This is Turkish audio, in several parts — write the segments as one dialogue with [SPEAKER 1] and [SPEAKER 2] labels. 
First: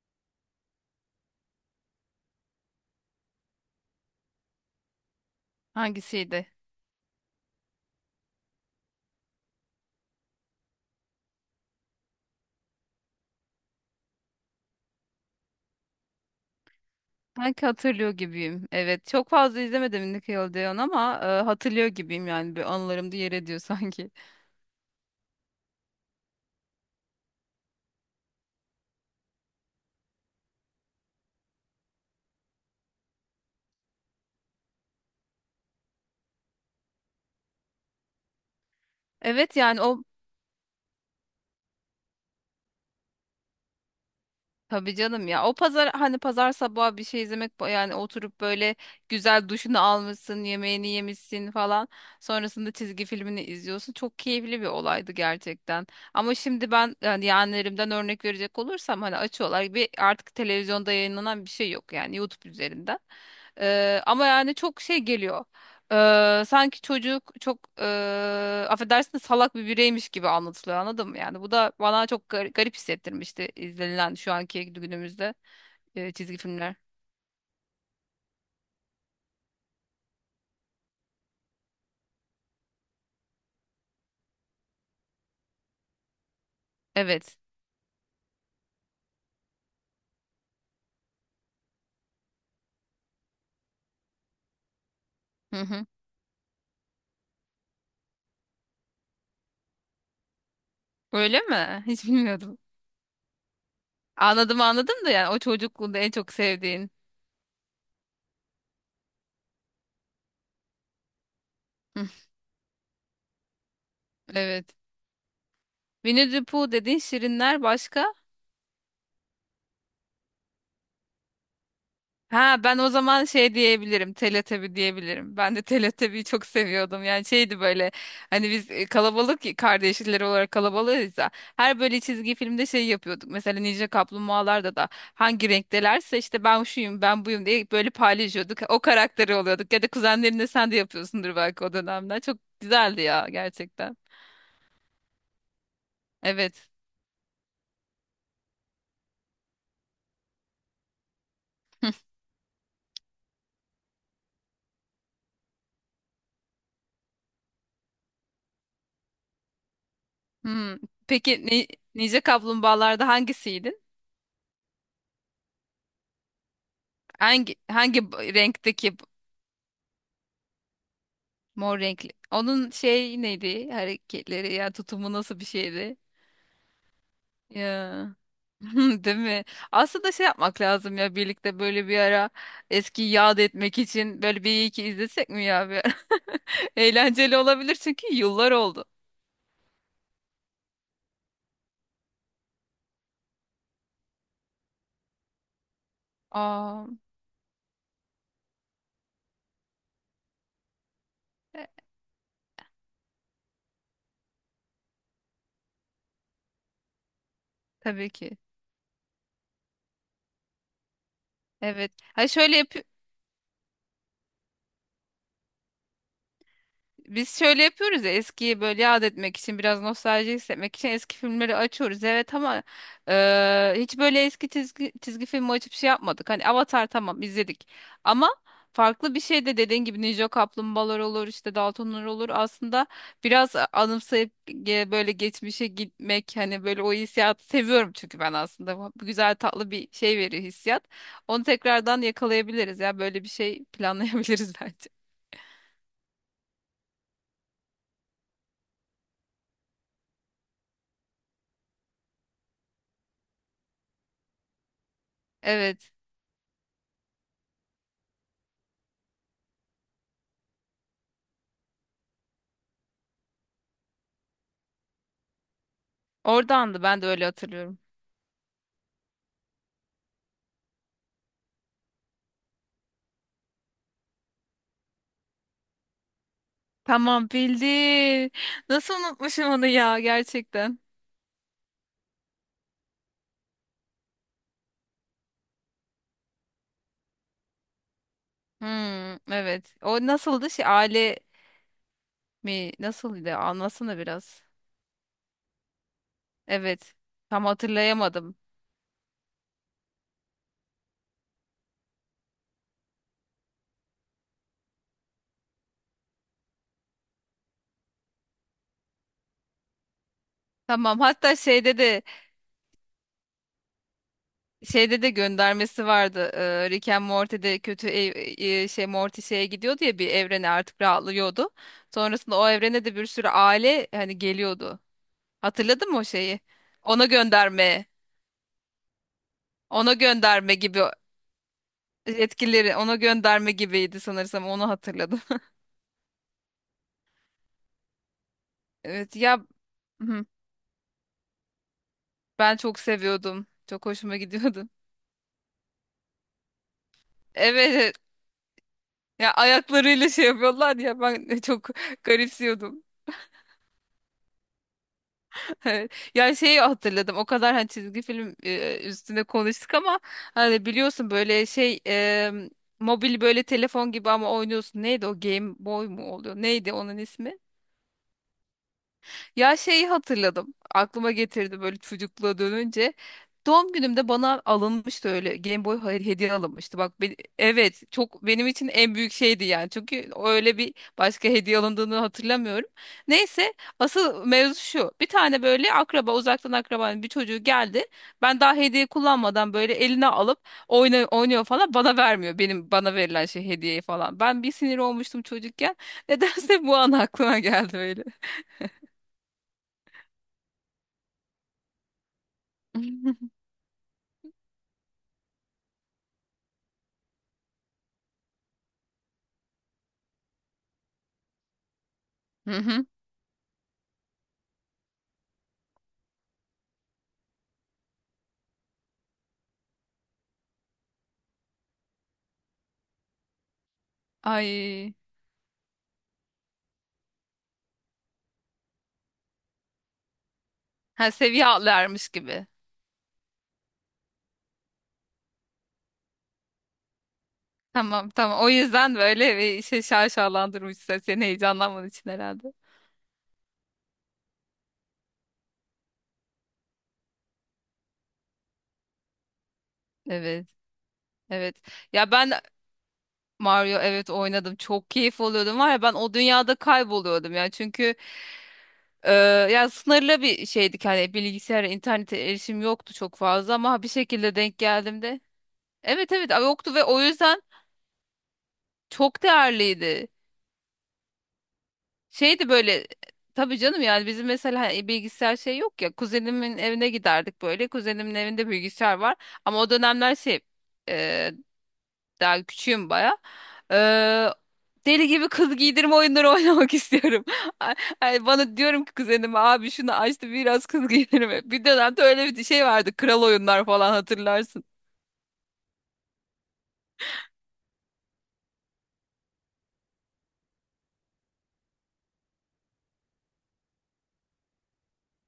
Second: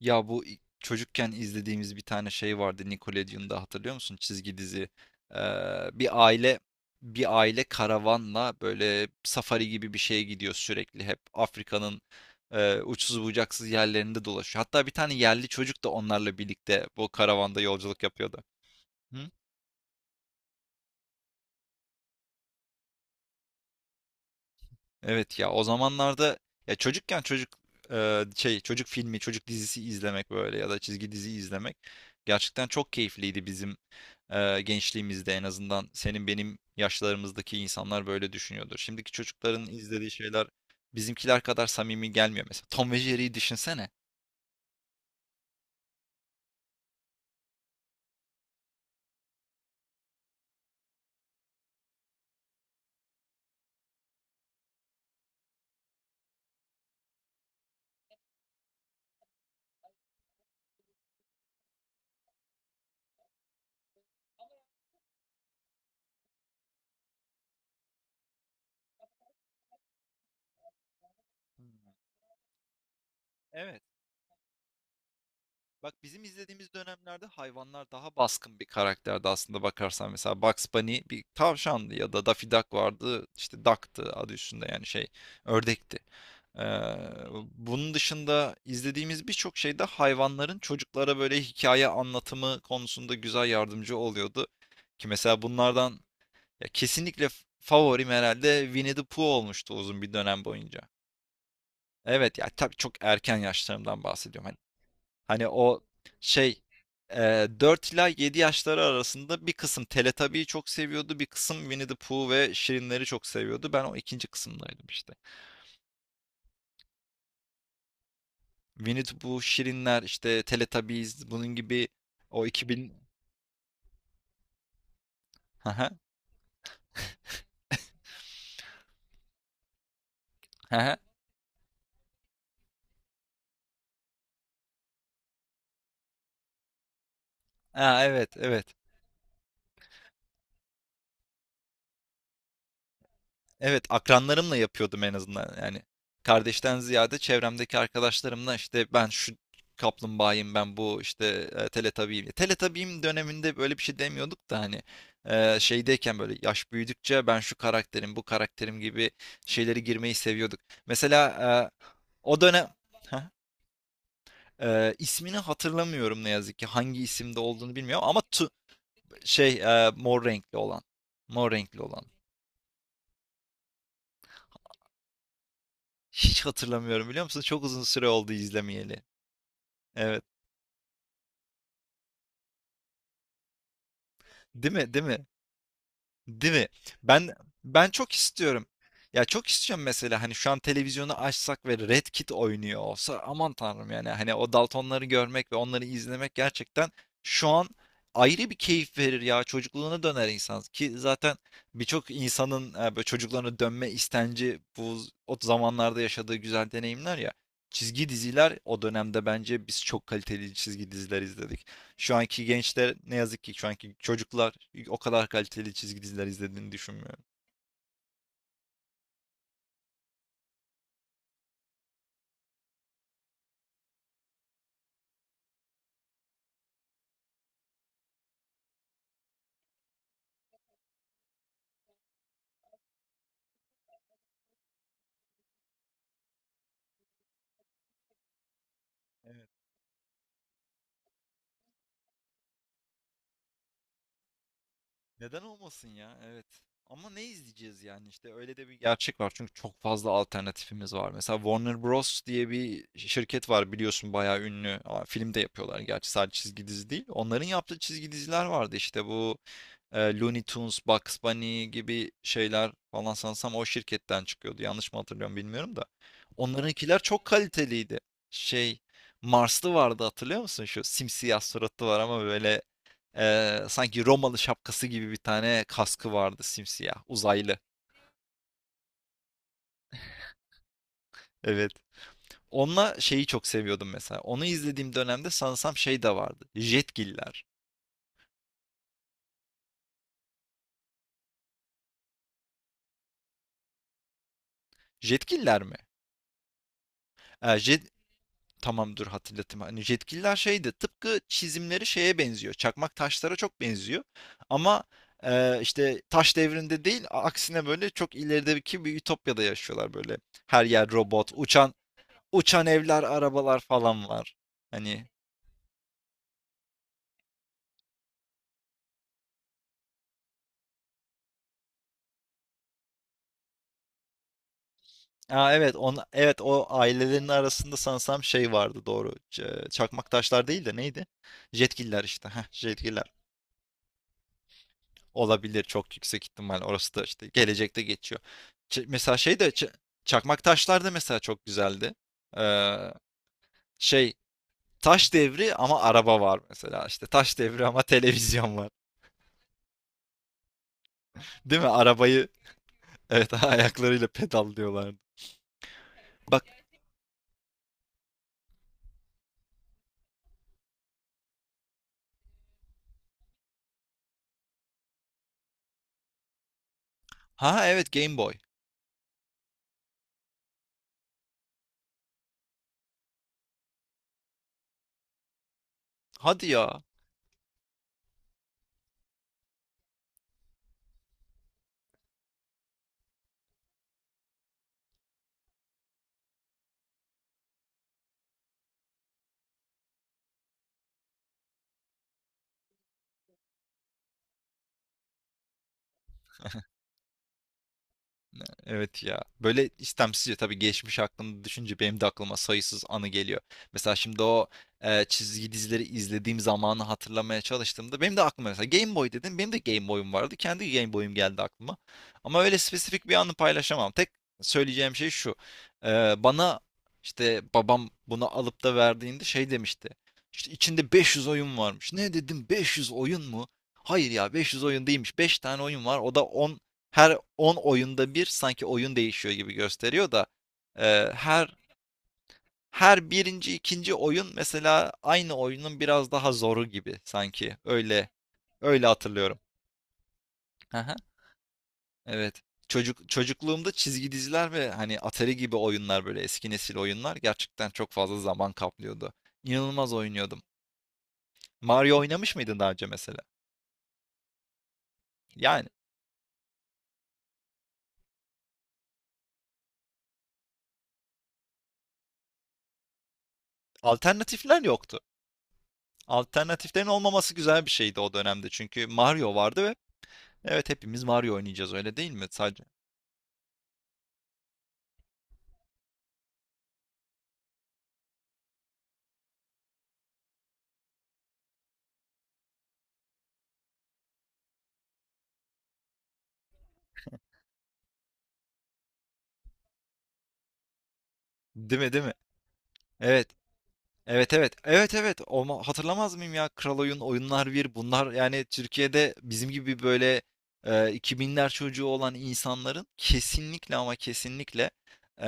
[SPEAKER 1] Ya bu çocukken izlediğimiz bir tane şey vardı Nickelodeon'da, hatırlıyor musun? Çizgi dizi. Ee, bir
[SPEAKER 2] Hangisiydi?
[SPEAKER 1] aile bir aile karavanla böyle safari gibi bir şeye gidiyor sürekli. Hep Afrika'nın uçsuz bucaksız yerlerinde dolaşıyor. Hatta bir tane yerli çocuk da onlarla birlikte bu karavanda
[SPEAKER 2] Sanki
[SPEAKER 1] yolculuk
[SPEAKER 2] hatırlıyor
[SPEAKER 1] yapıyordu.
[SPEAKER 2] gibiyim. Evet,
[SPEAKER 1] Hı?
[SPEAKER 2] çok fazla izlemedim Nickelodeon ama hatırlıyor gibiyim, yani bir anılarımda yer ediyor sanki.
[SPEAKER 1] Evet ya, o zamanlarda ya çocukken çocuk çocuk filmi, çocuk dizisi izlemek, böyle ya da çizgi dizi izlemek gerçekten çok keyifliydi bizim gençliğimizde. En azından senin benim yaşlarımızdaki insanlar böyle düşünüyordur. Şimdiki
[SPEAKER 2] Evet,
[SPEAKER 1] çocukların
[SPEAKER 2] yani o,
[SPEAKER 1] izlediği şeyler bizimkiler kadar samimi gelmiyor mesela. Tom ve Jerry'yi düşünsene.
[SPEAKER 2] tabii canım ya, o pazar, hani pazar sabahı bir şey izlemek, yani oturup böyle güzel duşunu almışsın, yemeğini yemişsin falan. Sonrasında çizgi filmini izliyorsun. Çok keyifli bir olaydı gerçekten. Ama şimdi ben, yani yeğenlerimden örnek verecek olursam, hani açıyorlar, bir artık televizyonda yayınlanan bir şey yok, yani YouTube üzerinden. Ama yani çok şey geliyor. Sanki çocuk çok affedersin de salak bir bireymiş gibi anlatılıyor, anladın mı? Yani bu da bana çok garip hissettirmişti
[SPEAKER 1] Evet.
[SPEAKER 2] izlenilen şu anki günümüzde
[SPEAKER 1] Bak, bizim
[SPEAKER 2] çizgi
[SPEAKER 1] izlediğimiz
[SPEAKER 2] filmler.
[SPEAKER 1] dönemlerde hayvanlar daha baskın bir karakterdi aslında bakarsan. Mesela Bugs Bunny bir tavşandı, ya da Daffy Duck vardı. İşte Duck'tı, adı üstünde, yani şey, ördekti. Ee,
[SPEAKER 2] Evet.
[SPEAKER 1] bunun dışında izlediğimiz birçok şeyde hayvanların çocuklara böyle hikaye anlatımı konusunda güzel yardımcı oluyordu. Ki mesela
[SPEAKER 2] Hı hı.
[SPEAKER 1] bunlardan, ya, kesinlikle favorim herhalde Winnie the Pooh olmuştu uzun bir dönem boyunca.
[SPEAKER 2] Öyle mi? Hiç
[SPEAKER 1] Evet ya,
[SPEAKER 2] bilmiyordum.
[SPEAKER 1] tabii çok erken yaşlarımdan bahsediyorum. Hani.
[SPEAKER 2] Anladım anladım, da yani o
[SPEAKER 1] O
[SPEAKER 2] çocukluğunda en çok
[SPEAKER 1] şey,
[SPEAKER 2] sevdiğin.
[SPEAKER 1] 4 ila 7 yaşları arasında bir kısım Teletubby'yi çok seviyordu. Bir kısım Winnie the
[SPEAKER 2] Hı,
[SPEAKER 1] Pooh ve Şirinleri çok seviyordu. Ben o ikinci
[SPEAKER 2] evet.
[SPEAKER 1] kısımdaydım işte.
[SPEAKER 2] Winnie the Pooh dediğin, şirinler, başka?
[SPEAKER 1] Winnie the Pooh, Şirinler, işte Teletubbies, bunun gibi. O
[SPEAKER 2] Ha, ben o
[SPEAKER 1] 2000...
[SPEAKER 2] zaman şey diyebilirim. Teletabi diyebilirim. Ben de
[SPEAKER 1] Haha,
[SPEAKER 2] Teletabi'yi çok seviyordum. Yani şeydi böyle, hani biz kalabalık ya, kardeşler olarak
[SPEAKER 1] haha.
[SPEAKER 2] kalabalığız ya. Her böyle çizgi filmde şey yapıyorduk. Mesela Ninja Kaplumbağalarda da hangi renktelerse işte, ben şuyum ben buyum diye, böyle
[SPEAKER 1] Ha, evet,
[SPEAKER 2] paylaşıyorduk.
[SPEAKER 1] evet.
[SPEAKER 2] O karakteri oluyorduk. Ya da kuzenlerinde sen de yapıyorsundur belki o dönemden. Çok güzeldi ya
[SPEAKER 1] Evet,
[SPEAKER 2] gerçekten.
[SPEAKER 1] akranlarımla yapıyordum en azından. Yani
[SPEAKER 2] Evet.
[SPEAKER 1] kardeşten ziyade çevremdeki arkadaşlarımla, işte ben şu kaplumbağayım, ben bu işte teletabiyim. Teletabiyim döneminde böyle bir şey demiyorduk da, hani şeydeyken böyle, yaş büyüdükçe, ben şu karakterim, bu karakterim gibi şeyleri girmeyi seviyorduk.
[SPEAKER 2] Hmm.
[SPEAKER 1] Mesela
[SPEAKER 2] Peki ni
[SPEAKER 1] e,
[SPEAKER 2] Ninja
[SPEAKER 1] o dönem.
[SPEAKER 2] Kaplumbağalarda
[SPEAKER 1] Heh.
[SPEAKER 2] hangisiydin?
[SPEAKER 1] İsmini hatırlamıyorum ne yazık ki. Hangi isimde
[SPEAKER 2] Hangi
[SPEAKER 1] olduğunu
[SPEAKER 2] hangi
[SPEAKER 1] bilmiyorum ama
[SPEAKER 2] renkteki?
[SPEAKER 1] şey mor renkli olan. Mor
[SPEAKER 2] Mor
[SPEAKER 1] renkli olan.
[SPEAKER 2] renkli. Onun şey neydi? Hareketleri ya tutumu nasıl bir şeydi?
[SPEAKER 1] Hiç hatırlamıyorum, biliyor musun? Çok uzun süre
[SPEAKER 2] Ya.
[SPEAKER 1] oldu izlemeyeli.
[SPEAKER 2] Değil mi? Aslında
[SPEAKER 1] Evet.
[SPEAKER 2] şey yapmak lazım ya, birlikte böyle bir ara eski yad etmek için, böyle bir
[SPEAKER 1] Değil
[SPEAKER 2] iki
[SPEAKER 1] mi? Değil mi?
[SPEAKER 2] izlesek mi ya bir ara?
[SPEAKER 1] Değil mi? Ben
[SPEAKER 2] Eğlenceli olabilir
[SPEAKER 1] ben çok
[SPEAKER 2] çünkü yıllar
[SPEAKER 1] istiyorum.
[SPEAKER 2] oldu.
[SPEAKER 1] Ya çok istiyorum, mesela hani şu an televizyonu açsak ve Red Kit oynuyor olsa, aman tanrım, yani hani o Daltonları görmek ve onları izlemek
[SPEAKER 2] Aa,
[SPEAKER 1] gerçekten şu an ayrı bir keyif verir ya, çocukluğuna döner insan. Ki zaten
[SPEAKER 2] e,
[SPEAKER 1] birçok insanın böyle çocukluğuna dönme istenci, bu o zamanlarda yaşadığı güzel deneyimler ya. Çizgi
[SPEAKER 2] tabii ki.
[SPEAKER 1] diziler, o dönemde bence biz çok kaliteli çizgi diziler izledik.
[SPEAKER 2] Evet.
[SPEAKER 1] Şu
[SPEAKER 2] Ha
[SPEAKER 1] anki
[SPEAKER 2] şöyle yap.
[SPEAKER 1] gençler, ne yazık ki şu anki çocuklar, o kadar kaliteli çizgi diziler izlediğini düşünmüyorum.
[SPEAKER 2] Biz şöyle yapıyoruz ya, eskiyi böyle yad etmek için, biraz nostalji hissetmek için eski filmleri açıyoruz, evet, ama hiç böyle eski çizgi filmi açıp şey yapmadık. Hani Avatar, tamam, izledik, ama farklı bir şey de, dediğin gibi Ninja Kaplumbağalar olur, işte Daltonlar olur, aslında biraz anımsayıp böyle geçmişe gitmek, hani böyle o hissiyatı seviyorum çünkü ben. Aslında bu güzel tatlı bir şey veriyor, hissiyat, onu tekrardan yakalayabiliriz ya, böyle bir şey planlayabiliriz bence.
[SPEAKER 1] Neden olmasın ya? Evet. Ama ne izleyeceğiz, yani işte öyle de bir gerçek var. Çünkü çok fazla alternatifimiz var. Mesela Warner Bros. Diye bir şirket var, biliyorsun, bayağı ünlü. Aa, film de yapıyorlar
[SPEAKER 2] Evet.
[SPEAKER 1] gerçi, sadece çizgi dizi değil. Onların yaptığı çizgi diziler vardı, işte bu Looney Tunes, Bugs Bunny gibi şeyler falan sanırsam o şirketten çıkıyordu. Yanlış mı hatırlıyorum bilmiyorum da.
[SPEAKER 2] Oradandı,
[SPEAKER 1] Onlarınkiler
[SPEAKER 2] ben de öyle
[SPEAKER 1] çok
[SPEAKER 2] hatırlıyorum.
[SPEAKER 1] kaliteliydi. Şey Marslı vardı, hatırlıyor musun? Şu simsiyah suratlı var, ama böyle sanki Romalı şapkası gibi bir tane kaskı vardı, simsiyah
[SPEAKER 2] Tamam,
[SPEAKER 1] uzaylı.
[SPEAKER 2] bildim. Nasıl unutmuşum onu ya, gerçekten.
[SPEAKER 1] Evet. Onunla şeyi çok seviyordum mesela. Onu izlediğim dönemde sanırsam şey de vardı. Jetgiller.
[SPEAKER 2] Hmm, evet. O nasıldı, şey aile mi, nasılydı, anlasana biraz.
[SPEAKER 1] Jetgiller mi?
[SPEAKER 2] Evet. Tam
[SPEAKER 1] E, jet,
[SPEAKER 2] hatırlayamadım.
[SPEAKER 1] Tamamdır, dur hatırlatayım. Hani yetkililer şeydi, tıpkı çizimleri şeye benziyor. Çakmak taşlara çok benziyor. Ama işte taş devrinde değil, aksine böyle çok ilerideki bir ütopyada yaşıyorlar böyle. Her yer
[SPEAKER 2] Tamam,
[SPEAKER 1] robot,
[SPEAKER 2] hatta
[SPEAKER 1] uçan
[SPEAKER 2] şeyde de,
[SPEAKER 1] uçan evler, arabalar falan var.
[SPEAKER 2] şeyde
[SPEAKER 1] Hani.
[SPEAKER 2] de göndermesi vardı. Rick and Morty'de Morty şeye gidiyordu ya, bir evrene, artık rahatlıyordu. Sonrasında o evrene de bir sürü aile hani geliyordu.
[SPEAKER 1] Aa, evet,
[SPEAKER 2] Hatırladın
[SPEAKER 1] on
[SPEAKER 2] mı o
[SPEAKER 1] evet,
[SPEAKER 2] şeyi?
[SPEAKER 1] o
[SPEAKER 2] Ona
[SPEAKER 1] ailelerin arasında
[SPEAKER 2] gönderme.
[SPEAKER 1] sanırsam şey vardı, doğru.
[SPEAKER 2] Ona
[SPEAKER 1] Çakmak taşlar
[SPEAKER 2] gönderme
[SPEAKER 1] değil de
[SPEAKER 2] gibi.
[SPEAKER 1] neydi? Jetgiller işte. Heh,
[SPEAKER 2] Etkileri ona
[SPEAKER 1] jetgiller.
[SPEAKER 2] gönderme gibiydi sanırsam, onu hatırladım.
[SPEAKER 1] Olabilir, çok yüksek ihtimal. Orası da işte gelecekte geçiyor. Ç- mesela
[SPEAKER 2] Evet
[SPEAKER 1] şey
[SPEAKER 2] ya.
[SPEAKER 1] de Ç-
[SPEAKER 2] Hı,
[SPEAKER 1] Çakmak taşlar da mesela çok güzeldi.
[SPEAKER 2] ben
[SPEAKER 1] Ee,
[SPEAKER 2] çok seviyordum. Çok
[SPEAKER 1] şey
[SPEAKER 2] hoşuma gidiyordu.
[SPEAKER 1] Taş devri ama araba var mesela. İşte taş devri
[SPEAKER 2] Evet
[SPEAKER 1] ama
[SPEAKER 2] evet.
[SPEAKER 1] televizyon var.
[SPEAKER 2] Ya ayaklarıyla şey yapıyorlar ya, ben
[SPEAKER 1] Değil mi?
[SPEAKER 2] çok
[SPEAKER 1] Arabayı,
[SPEAKER 2] garipsiyordum.
[SPEAKER 1] evet ayaklarıyla pedallıyorlardı.
[SPEAKER 2] Evet. Ya
[SPEAKER 1] Bak.
[SPEAKER 2] şeyi hatırladım, o kadar hani çizgi film üstüne konuştuk ama, hani biliyorsun böyle şey, mobil böyle telefon gibi ama oynuyorsun. Neydi o, Game Boy mu oluyor? Neydi onun ismi?
[SPEAKER 1] Ha, evet, Game Boy.
[SPEAKER 2] Ya şeyi hatırladım. Aklıma getirdi, böyle çocukluğa dönünce. Doğum günümde bana alınmıştı öyle, Game Boy, hayır, hediye
[SPEAKER 1] Hadi
[SPEAKER 2] alınmıştı.
[SPEAKER 1] ya.
[SPEAKER 2] Bak ben, evet, çok benim için en büyük şeydi yani. Çünkü öyle bir başka hediye alındığını hatırlamıyorum. Neyse, asıl mevzu şu. Bir tane böyle akraba, uzaktan akrabanın bir çocuğu geldi. Ben daha hediye kullanmadan böyle eline alıp oynuyor falan, bana vermiyor. Benim bana verilen şey, hediyeyi falan. Ben bir sinir olmuştum çocukken. Nedense bu an aklıma geldi öyle.
[SPEAKER 1] Evet ya. Böyle istemsizce tabii, geçmiş aklımda düşünce benim de aklıma sayısız anı geliyor. Mesela şimdi o çizgi dizileri izlediğim zamanı hatırlamaya çalıştığımda benim de aklıma, mesela, Game Boy dedim. Benim de Game Boy'um vardı. Kendi Game Boy'um geldi aklıma. Ama
[SPEAKER 2] Hı
[SPEAKER 1] öyle
[SPEAKER 2] hı.
[SPEAKER 1] spesifik bir anı paylaşamam. Tek söyleyeceğim şey şu. Bana, işte babam bunu alıp da verdiğinde şey demişti. İşte içinde 500 oyun varmış. Ne dedim, 500 oyun mu? Hayır ya, 500 oyun
[SPEAKER 2] Ay.
[SPEAKER 1] değilmiş. Beş tane oyun var. O da, her 10 oyunda bir sanki oyun değişiyor gibi gösteriyor da
[SPEAKER 2] Ha,
[SPEAKER 1] e,
[SPEAKER 2] seviye
[SPEAKER 1] her
[SPEAKER 2] atlarmış gibi.
[SPEAKER 1] her birinci, ikinci oyun mesela aynı oyunun biraz daha zoru gibi sanki. öyle
[SPEAKER 2] Tamam tamam. O
[SPEAKER 1] öyle
[SPEAKER 2] yüzden böyle
[SPEAKER 1] hatırlıyorum.
[SPEAKER 2] bir şey şaşalandırmış,
[SPEAKER 1] Aha,
[SPEAKER 2] seni heyecanlanman için
[SPEAKER 1] evet.
[SPEAKER 2] herhalde.
[SPEAKER 1] Çocukluğumda çizgi diziler ve hani Atari gibi oyunlar, böyle eski nesil oyunlar, gerçekten çok fazla zaman kaplıyordu. İnanılmaz oynuyordum.
[SPEAKER 2] Evet. Evet.
[SPEAKER 1] Mario
[SPEAKER 2] Ya ben,
[SPEAKER 1] oynamış mıydın daha önce, mesela?
[SPEAKER 2] Mario, evet, oynadım. Çok keyif alıyordum
[SPEAKER 1] Yani
[SPEAKER 2] var ya, ben o dünyada kayboluyordum ya. Çünkü e, ya sınırlı bir şeydik, hani bilgisayara internete erişim yoktu çok fazla, ama bir şekilde denk
[SPEAKER 1] alternatifler yoktu.
[SPEAKER 2] geldim de. Evet evet, yoktu ve
[SPEAKER 1] Alternatiflerin
[SPEAKER 2] o
[SPEAKER 1] olmaması
[SPEAKER 2] yüzden
[SPEAKER 1] güzel bir şeydi o dönemde, çünkü
[SPEAKER 2] çok
[SPEAKER 1] Mario vardı ve
[SPEAKER 2] değerliydi.
[SPEAKER 1] evet, hepimiz Mario oynayacağız, öyle değil mi?
[SPEAKER 2] Şeydi
[SPEAKER 1] Sadece.
[SPEAKER 2] böyle, tabii canım, yani bizim mesela, hani bilgisayar şey yok ya, kuzenimin evine giderdik, böyle kuzenimin evinde bilgisayar var, ama o dönemler şey, e, daha küçüğüm baya. E, Deli gibi kız giydirme oyunları oynamak istiyorum. Ay- Ay, bana diyorum ki kuzenime, abi şunu açtı, biraz kız giydirme. Bir
[SPEAKER 1] Değil mi,
[SPEAKER 2] dönemde
[SPEAKER 1] değil mi?
[SPEAKER 2] öyle bir şey vardı, kral
[SPEAKER 1] Evet.
[SPEAKER 2] oyunlar falan,
[SPEAKER 1] Evet, evet.
[SPEAKER 2] hatırlarsın.
[SPEAKER 1] Evet, evet. Olma, hatırlamaz mıyım ya? Kral Oyunlar, bir, bunlar, yani Türkiye'de bizim gibi böyle 2000'ler çocuğu olan insanların kesinlikle ama kesinlikle e,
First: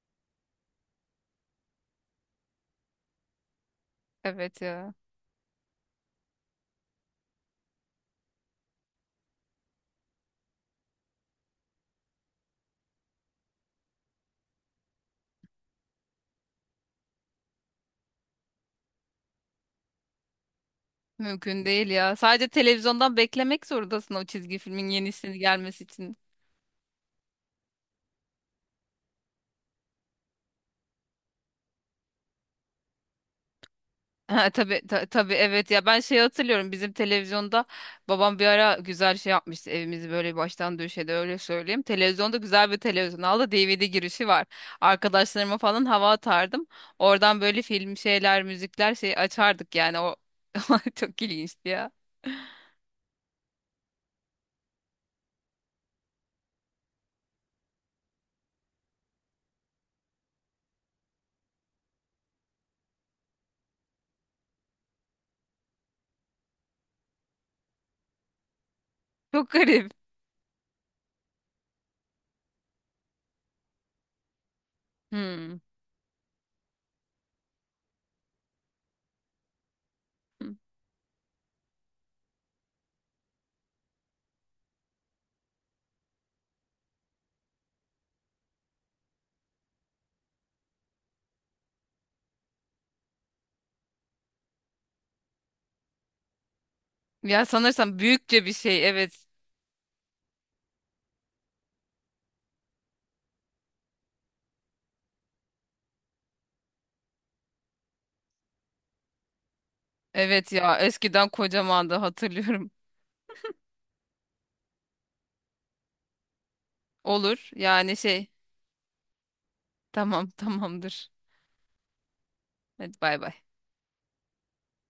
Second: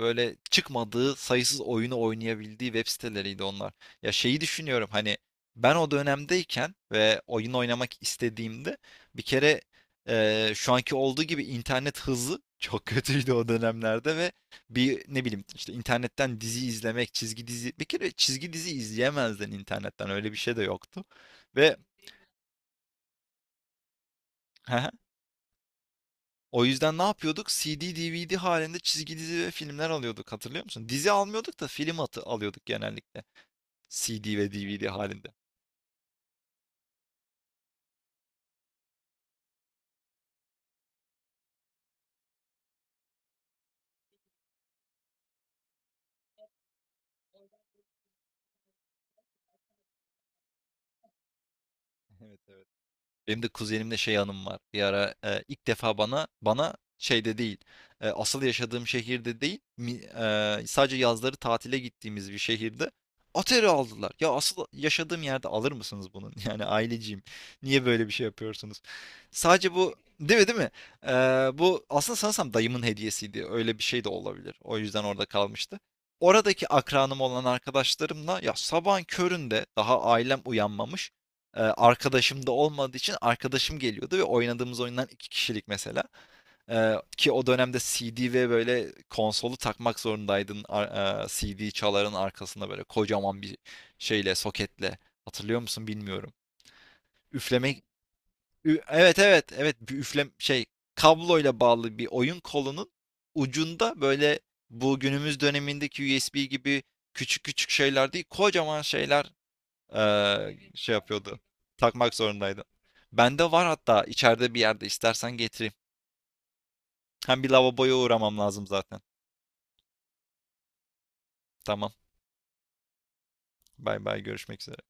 [SPEAKER 1] böyle çıkmadığı sayısız oyunu oynayabildiği web siteleriydi onlar. Ya şeyi
[SPEAKER 2] Evet
[SPEAKER 1] düşünüyorum,
[SPEAKER 2] ya.
[SPEAKER 1] hani ben o dönemdeyken ve oyun oynamak istediğimde, bir kere şu anki olduğu gibi internet hızı çok kötüydü o dönemlerde ve bir, ne bileyim, işte internetten dizi izlemek, çizgi dizi, bir kere çizgi dizi izleyemezdin internetten, öyle bir şey de yoktu.
[SPEAKER 2] Mümkün
[SPEAKER 1] Ve
[SPEAKER 2] değil ya. Sadece televizyondan beklemek zorundasın o çizgi filmin yenisini gelmesi için.
[SPEAKER 1] o yüzden ne yapıyorduk? CD, DVD halinde çizgi dizi ve filmler alıyorduk, hatırlıyor musun? Dizi almıyorduk da film atı alıyorduk genellikle. CD
[SPEAKER 2] Ha,
[SPEAKER 1] ve
[SPEAKER 2] tabii,
[SPEAKER 1] DVD halinde.
[SPEAKER 2] tabii, evet ya, ben şey hatırlıyorum, bizim televizyonda babam bir ara güzel şey yapmıştı, evimizi böyle baştan döşedi, öyle söyleyeyim. Televizyonda, güzel bir televizyon aldı, DVD girişi var. Arkadaşlarıma falan hava atardım. Oradan böyle film şeyler, müzikler şey açardık, yani o çok ilginçti ya.
[SPEAKER 1] Evet, evet. Benim de kuzenimle şey anım var. Bir ara ilk defa bana şeyde değil, asıl yaşadığım şehirde değil, sadece yazları tatile gittiğimiz bir şehirde Atari aldılar. Ya, asıl yaşadığım yerde alır mısınız bunun? Yani aileciyim. Niye böyle bir şey yapıyorsunuz?
[SPEAKER 2] Çok
[SPEAKER 1] Sadece
[SPEAKER 2] garip.
[SPEAKER 1] bu, değil mi, değil mi? E, bu aslında sanırsam dayımın hediyesiydi. Öyle bir şey de olabilir. O yüzden orada
[SPEAKER 2] Hmm.
[SPEAKER 1] kalmıştı. Oradaki akranım olan arkadaşlarımla, ya, sabahın köründe daha ailem uyanmamış. Arkadaşım da olmadığı için, arkadaşım geliyordu ve oynadığımız oyundan 2 kişilik mesela. Ki o dönemde CD ve böyle konsolu takmak zorundaydın. CD çaların arkasında böyle kocaman bir şeyle, soketle. Hatırlıyor musun bilmiyorum.
[SPEAKER 2] Ya
[SPEAKER 1] Üflemek.
[SPEAKER 2] sanırsam büyükçe bir şey,
[SPEAKER 1] Evet,
[SPEAKER 2] evet.
[SPEAKER 1] evet, evet, bir üflem kabloyla bağlı bir oyun kolunun ucunda böyle, bu günümüz dönemindeki USB gibi küçük küçük şeyler değil, kocaman şeyler,
[SPEAKER 2] Evet ya, eskiden
[SPEAKER 1] yapıyordu.
[SPEAKER 2] kocamandı,
[SPEAKER 1] Takmak zorundaydı.
[SPEAKER 2] hatırlıyorum.
[SPEAKER 1] Bende var hatta, içeride bir yerde, istersen getireyim. Hem bir
[SPEAKER 2] Olur,
[SPEAKER 1] lavaboya
[SPEAKER 2] yani şey,
[SPEAKER 1] uğramam lazım zaten.
[SPEAKER 2] tamam, tamamdır.
[SPEAKER 1] Tamam.
[SPEAKER 2] Hadi bay bay.
[SPEAKER 1] Bay bay, görüşmek üzere.